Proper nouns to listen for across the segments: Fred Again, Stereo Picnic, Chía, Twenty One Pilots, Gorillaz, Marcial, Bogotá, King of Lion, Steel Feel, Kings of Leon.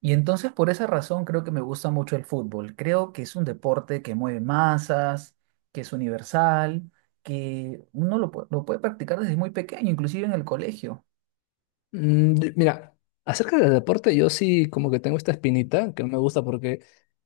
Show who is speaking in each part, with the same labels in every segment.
Speaker 1: Y entonces por esa razón creo que me gusta mucho el fútbol. Creo que es un deporte que mueve masas, que es universal, que uno lo puede practicar desde muy pequeño, inclusive en el colegio.
Speaker 2: Mira, acerca del deporte, yo sí como que tengo esta espinita que no me gusta porque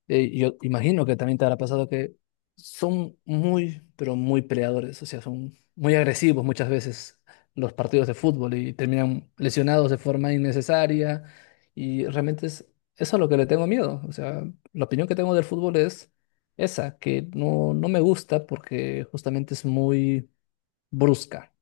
Speaker 2: yo imagino que también te habrá pasado que son muy, pero muy peleadores, o sea, son muy agresivos muchas veces los partidos de fútbol y terminan lesionados de forma innecesaria y realmente es eso a lo que le tengo miedo, o sea, la opinión que tengo del fútbol es esa, que no, no me gusta porque justamente es muy brusca.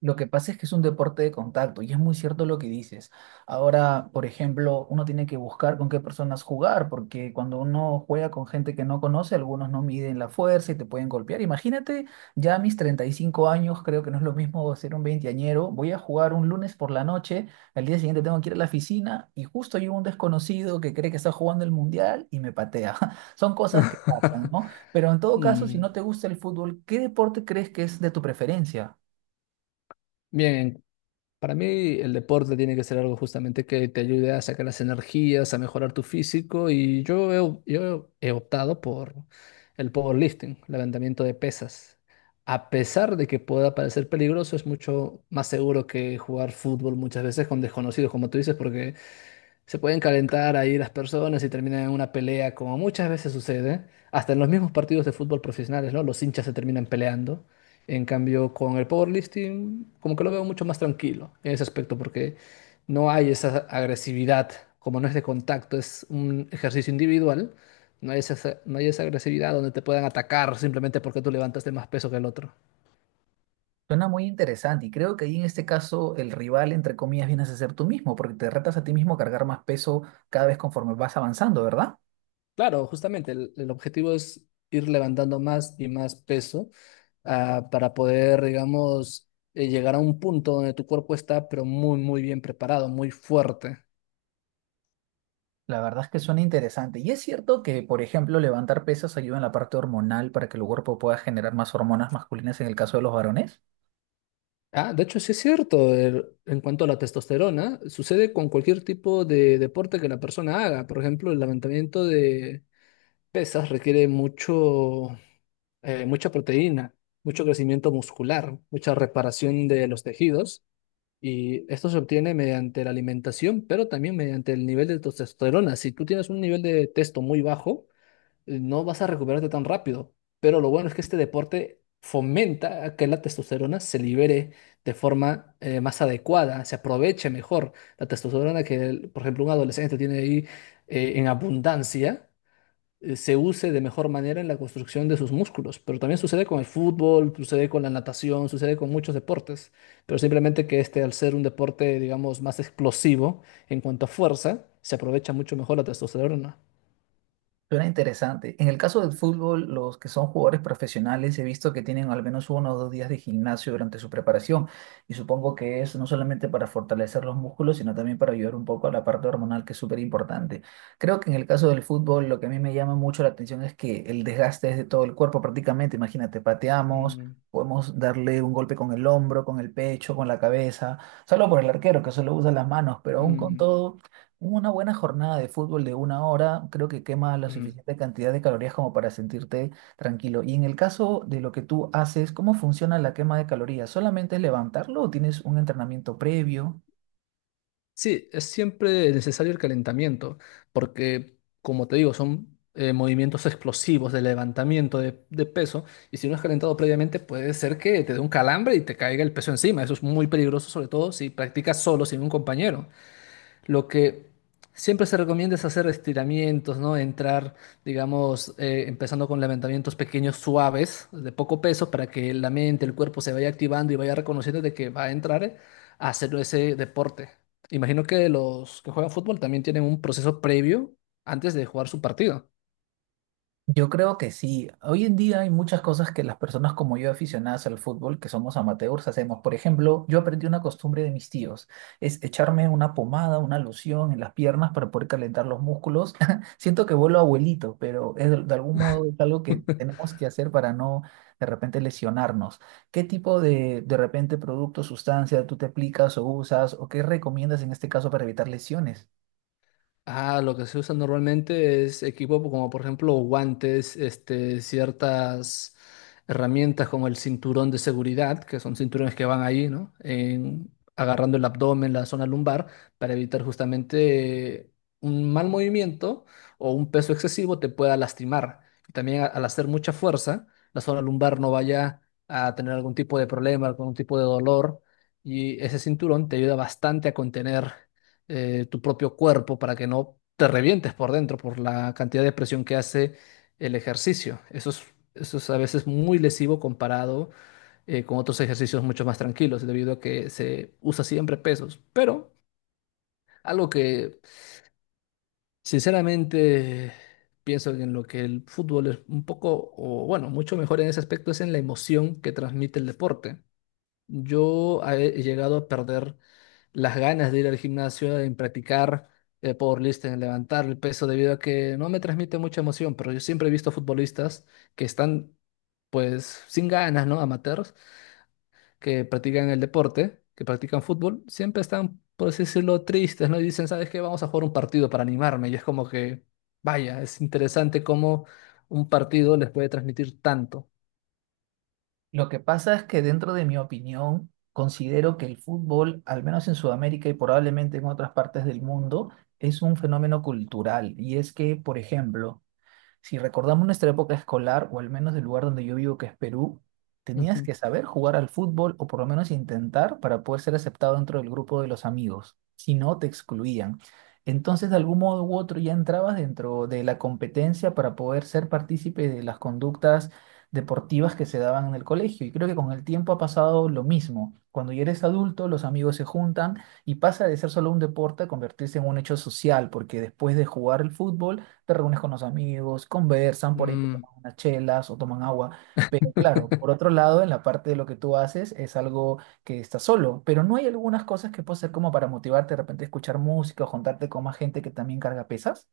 Speaker 1: Lo que pasa es que es un deporte de contacto y es muy cierto lo que dices. Ahora, por ejemplo, uno tiene que buscar con qué personas jugar, porque cuando uno juega con gente que no conoce, algunos no miden la fuerza y te pueden golpear. Imagínate, ya a mis 35 años, creo que no es lo mismo ser un veinteañero. Voy a jugar un lunes por la noche, al día siguiente tengo que ir a la oficina y justo hay un desconocido que cree que está jugando el mundial y me patea. Son cosas que pasan, ¿no? Pero en todo caso, si
Speaker 2: Mm.
Speaker 1: no te gusta el fútbol, ¿qué deporte crees que es de tu preferencia?
Speaker 2: Bien, para mí el deporte tiene que ser algo justamente que te ayude a sacar las energías, a mejorar tu físico y yo he optado por el powerlifting, levantamiento de pesas. A pesar de que pueda parecer peligroso, es mucho más seguro que jugar fútbol muchas veces con desconocidos, como tú dices, porque se pueden calentar ahí las personas y terminan en una pelea, como muchas veces sucede, hasta en los mismos partidos de fútbol profesionales, ¿no? Los hinchas se terminan peleando. En cambio, con el powerlifting, como que lo veo mucho más tranquilo en ese aspecto, porque no hay esa agresividad, como no es de contacto, es un ejercicio individual, no hay esa agresividad donde te puedan atacar simplemente porque tú levantaste más peso que el otro.
Speaker 1: Suena muy interesante y creo que ahí en este caso el rival, entre comillas, vienes a ser tú mismo, porque te retas a ti mismo a cargar más peso cada vez conforme vas avanzando, ¿verdad?
Speaker 2: Claro, justamente el objetivo es ir levantando más y más peso para poder, digamos, llegar a un punto donde tu cuerpo está, pero muy, muy bien preparado, muy fuerte.
Speaker 1: La verdad es que suena interesante. Y es cierto que, por ejemplo, levantar pesas ayuda en la parte hormonal para que el cuerpo pueda generar más hormonas masculinas en el caso de los varones.
Speaker 2: Ah, de hecho, sí es cierto, el- en cuanto a la testosterona, sucede con cualquier tipo de deporte que la persona haga. Por ejemplo, el levantamiento de pesas requiere mucho, mucha proteína, mucho crecimiento muscular, mucha reparación de los tejidos. Y esto se obtiene mediante la alimentación, pero también mediante el nivel de testosterona. Si tú tienes un nivel de testo muy bajo, no vas a recuperarte tan rápido. Pero lo bueno es que este deporte fomenta a que la testosterona se libere de forma más adecuada, se aproveche mejor la testosterona que, el- por ejemplo, un adolescente tiene ahí en abundancia se use de mejor manera en la construcción de sus músculos. Pero también sucede con el fútbol, sucede con la natación, sucede con muchos deportes. Pero simplemente que este, al ser un deporte, digamos, más explosivo en cuanto a fuerza, se aprovecha mucho mejor la testosterona.
Speaker 1: Suena interesante. En el caso del fútbol, los que son jugadores profesionales, he visto que tienen al menos uno o dos días de gimnasio durante su preparación y supongo que es no solamente para fortalecer los músculos, sino también para ayudar un poco a la parte hormonal, que es súper importante. Creo que en el caso del fútbol, lo que a mí me llama mucho la atención es que el desgaste es de todo el cuerpo prácticamente. Imagínate, pateamos.
Speaker 2: Mm,
Speaker 1: Podemos darle un golpe con el hombro, con el pecho, con la cabeza, solo por el arquero que solo usa las manos, pero aún con
Speaker 2: mm,
Speaker 1: todo una buena jornada de fútbol de una hora creo que quema la
Speaker 2: mm.
Speaker 1: suficiente cantidad de calorías como para sentirte tranquilo. Y en el caso de lo que tú haces, ¿cómo funciona la quema de calorías? ¿Solamente es levantarlo o tienes un entrenamiento previo?
Speaker 2: Sí, es siempre necesario el calentamiento, porque, como te digo, son movimientos explosivos de levantamiento de peso, y si no has calentado previamente, puede ser que te dé un calambre y te caiga el peso encima. Eso es muy peligroso, sobre todo si practicas solo, sin un compañero. Lo que siempre se recomienda es hacer estiramientos, ¿no? Entrar, digamos, empezando con levantamientos pequeños, suaves, de poco peso, para que la mente, el cuerpo se vaya activando y vaya reconociendo de que va a entrar a hacer ese deporte. Imagino que los que juegan fútbol también tienen un proceso previo antes de jugar su partido.
Speaker 1: Yo creo que sí. Hoy en día hay muchas cosas que las personas como yo, aficionadas al fútbol, que somos amateurs, hacemos. Por ejemplo, yo aprendí una costumbre de mis tíos, es echarme una pomada, una loción en las piernas para poder calentar los músculos. Siento que vuelvo abuelito, pero es de algún modo es algo que tenemos que hacer para no de repente lesionarnos. ¿Qué tipo de repente producto, sustancia tú te aplicas o usas o qué recomiendas en este caso para evitar lesiones?
Speaker 2: Ah, lo que se usa normalmente es equipo pues, como por ejemplo guantes, este, ciertas herramientas como el cinturón de seguridad, que son cinturones que van ahí, ¿no? En- agarrando el abdomen, la zona lumbar, para evitar justamente un mal movimiento o un peso excesivo te pueda lastimar. Y también a- al hacer mucha fuerza, la zona lumbar no vaya a tener algún tipo de problema, algún tipo de dolor, y ese cinturón te ayuda bastante a contener tu propio cuerpo para que no te revientes por dentro por la cantidad de presión que hace el ejercicio. Eso es a veces muy lesivo comparado con otros ejercicios mucho más tranquilos, debido a que se usa siempre pesos. Pero algo que sinceramente pienso en lo que el fútbol es un poco, o bueno, mucho mejor en ese aspecto es en la emoción que transmite el deporte. Yo he llegado a perder las ganas de ir al gimnasio, en practicar powerlifting, en levantar el peso, debido a que no me transmite mucha emoción, pero yo siempre he visto futbolistas que están pues sin ganas, ¿no? Amateurs, que practican el deporte, que practican fútbol, siempre están, por así decirlo, tristes, ¿no? Y dicen, ¿sabes qué? Vamos a jugar un partido para animarme. Y es como que, vaya, es interesante cómo un partido les puede transmitir tanto.
Speaker 1: Lo que pasa es que dentro de mi opinión, considero que el fútbol, al menos en Sudamérica y probablemente en otras partes del mundo, es un fenómeno cultural. Y es que, por ejemplo, si recordamos nuestra época escolar, o al menos del lugar donde yo vivo, que es Perú, tenías
Speaker 2: Ujú.
Speaker 1: que saber jugar al fútbol o por lo menos intentar para poder ser aceptado dentro del grupo de los amigos. Si no, te excluían. Entonces, de algún modo u otro, ya entrabas dentro de la competencia para poder ser partícipe de las conductas deportivas que se daban en el colegio. Y creo que con el tiempo ha pasado lo mismo. Cuando ya eres adulto, los amigos se juntan y pasa de ser solo un deporte a convertirse en un hecho social, porque después de jugar el fútbol, te reúnes con los amigos, conversan por ahí, que
Speaker 2: Mm.
Speaker 1: toman unas chelas o toman agua. Pero claro, por otro lado, en la parte de lo que tú haces es algo que estás solo, pero no hay algunas cosas que puedas hacer como para motivarte, de repente escuchar música o juntarte con más gente que también carga pesas.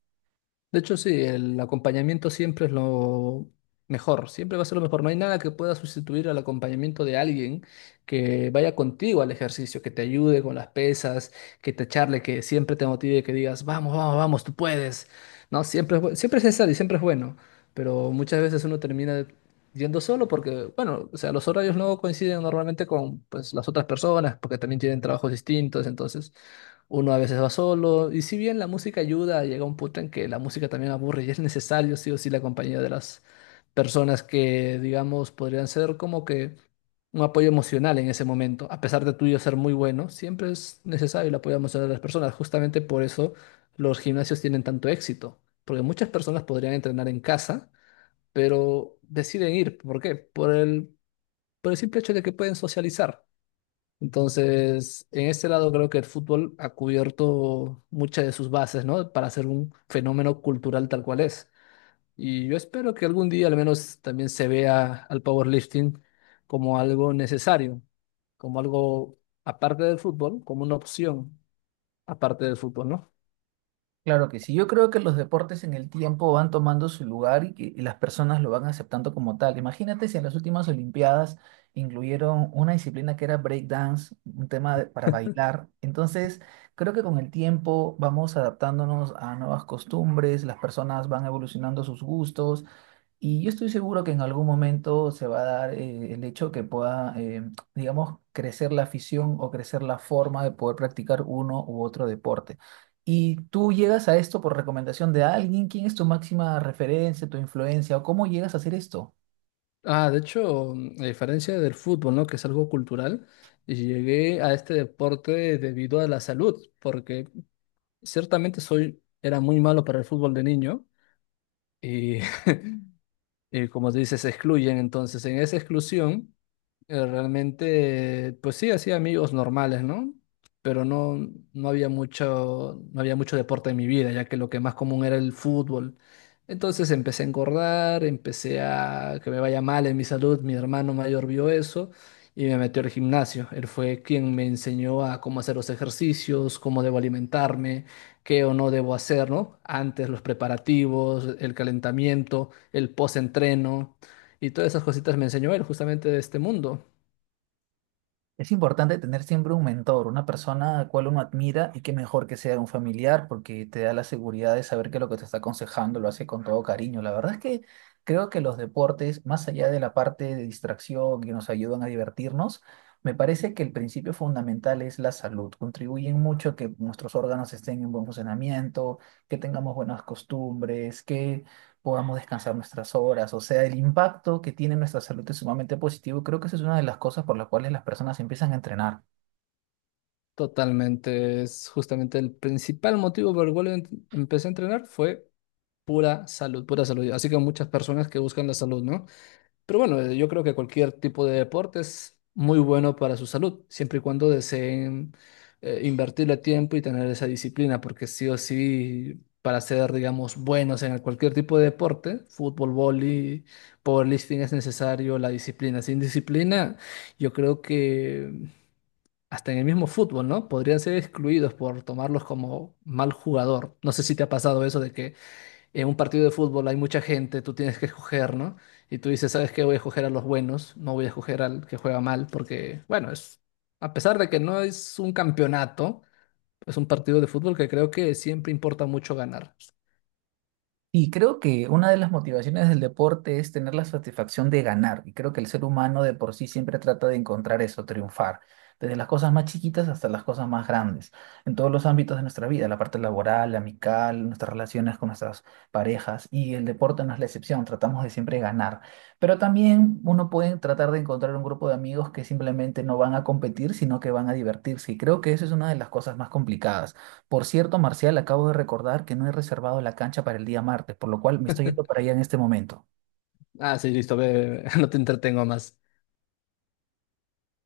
Speaker 2: De hecho, sí, el acompañamiento siempre es lo mejor, siempre va a ser lo mejor. No hay nada que pueda sustituir al acompañamiento de alguien que vaya contigo al ejercicio, que te ayude con las pesas, que te charle, que siempre te motive, que digas, vamos, vamos, vamos, tú puedes. No, siempre es necesario y siempre es bueno, pero muchas veces uno termina yendo solo porque, bueno, o sea, los horarios no coinciden normalmente con pues, las otras personas porque también tienen trabajos distintos, entonces... Uno a veces va solo, y si bien la música ayuda, llega un punto en que la música también aburre y es necesario sí o sí la compañía de las personas que, digamos, podrían ser como que un apoyo emocional en ese momento. A pesar de tuyo ser muy bueno, siempre es necesario el apoyo emocional de las personas. Justamente por eso los gimnasios tienen tanto éxito, porque muchas personas podrían entrenar en casa, pero deciden ir. ¿Por qué? Por el simple hecho de que pueden socializar. Entonces, en este lado creo que el fútbol ha cubierto muchas de sus bases, ¿no? Para ser un fenómeno cultural tal cual es. Y yo espero que algún día al menos también se vea al powerlifting como algo necesario, como algo aparte del fútbol, como una opción aparte del fútbol, ¿no?
Speaker 1: Claro que sí, yo creo que los deportes en el tiempo van tomando su lugar y que las personas lo van aceptando como tal. Imagínate si en las últimas Olimpiadas incluyeron una disciplina que era breakdance, un para bailar. Entonces, creo que con el tiempo vamos adaptándonos a nuevas costumbres, las personas van evolucionando sus gustos y yo estoy seguro que en algún momento se va a dar el hecho que pueda, digamos, crecer la afición o crecer la forma de poder practicar uno u otro deporte. ¿Y tú llegas a esto por recomendación de alguien? ¿Quién es tu máxima referencia, tu influencia o cómo llegas a hacer esto?
Speaker 2: Ah, de hecho, a diferencia del fútbol, ¿no? Que es algo cultural, llegué a este deporte debido a la salud, porque ciertamente soy, era muy malo para el fútbol de niño. Y y como dices, se excluyen. Entonces, en esa exclusión, realmente, pues sí, hacía amigos normales, ¿no? Pero no, no había mucho deporte en mi vida, ya que lo que más común era el fútbol. Entonces empecé a engordar, empecé a que me vaya mal en mi salud. Mi hermano mayor vio eso y me metió al gimnasio. Él fue quien me enseñó a cómo hacer los ejercicios, cómo debo alimentarme qué o no debo hacer, ¿no? Antes los preparativos, el calentamiento, el post-entreno y todas esas cositas me enseñó él justamente de este mundo.
Speaker 1: Es importante tener siempre un mentor, una persona a la cual uno admira y que mejor que sea un familiar porque te da la seguridad de saber que lo que te está aconsejando lo hace con todo cariño. La verdad es que creo que los deportes, más allá de la parte de distracción que nos ayudan a divertirnos, me parece que el principio fundamental es la salud. Contribuyen mucho a que nuestros órganos estén en buen funcionamiento, que tengamos buenas costumbres, que podamos descansar nuestras horas. O sea, el impacto que tiene en nuestra salud es sumamente positivo. Creo que esa es una de las cosas por las cuales las personas empiezan a entrenar.
Speaker 2: Totalmente, es justamente el principal motivo por el cual empecé a entrenar fue pura salud, pura salud. Así que muchas personas que buscan la salud, ¿no? Pero bueno, yo creo que cualquier tipo de deporte es muy bueno para su salud, siempre y cuando deseen invertirle tiempo y tener esa disciplina, porque sí o sí, para ser, digamos, buenos en cualquier tipo de deporte, fútbol, vóley, powerlifting, es necesario la disciplina. Sin disciplina, yo creo que hasta en el mismo fútbol, ¿no? Podrían ser excluidos por tomarlos como mal jugador. No sé si te ha pasado eso de que en un partido de fútbol hay mucha gente, tú tienes que escoger, ¿no? Y tú dices, ¿sabes qué? Voy a escoger a los buenos, no voy a escoger al que juega mal, porque, bueno, es, a pesar de que no es un campeonato, es un partido de fútbol que creo que siempre importa mucho ganar.
Speaker 1: Y creo que una de las motivaciones del deporte es tener la satisfacción de ganar. Y creo que el ser humano de por sí siempre trata de encontrar eso, triunfar. Desde las cosas más chiquitas hasta las cosas más grandes. En todos los ámbitos de nuestra vida, la parte laboral, la amical, nuestras relaciones con nuestras parejas. Y el deporte no es la excepción, tratamos de siempre ganar. Pero también uno puede tratar de encontrar un grupo de amigos que simplemente no van a competir, sino que van a divertirse. Y creo que eso es una de las cosas más complicadas. Por cierto, Marcial, acabo de recordar que no he reservado la cancha para el día martes, por lo cual me estoy yendo para allá en este momento.
Speaker 2: Ah, sí, listo, ve, ve, ve, no te entretengo más.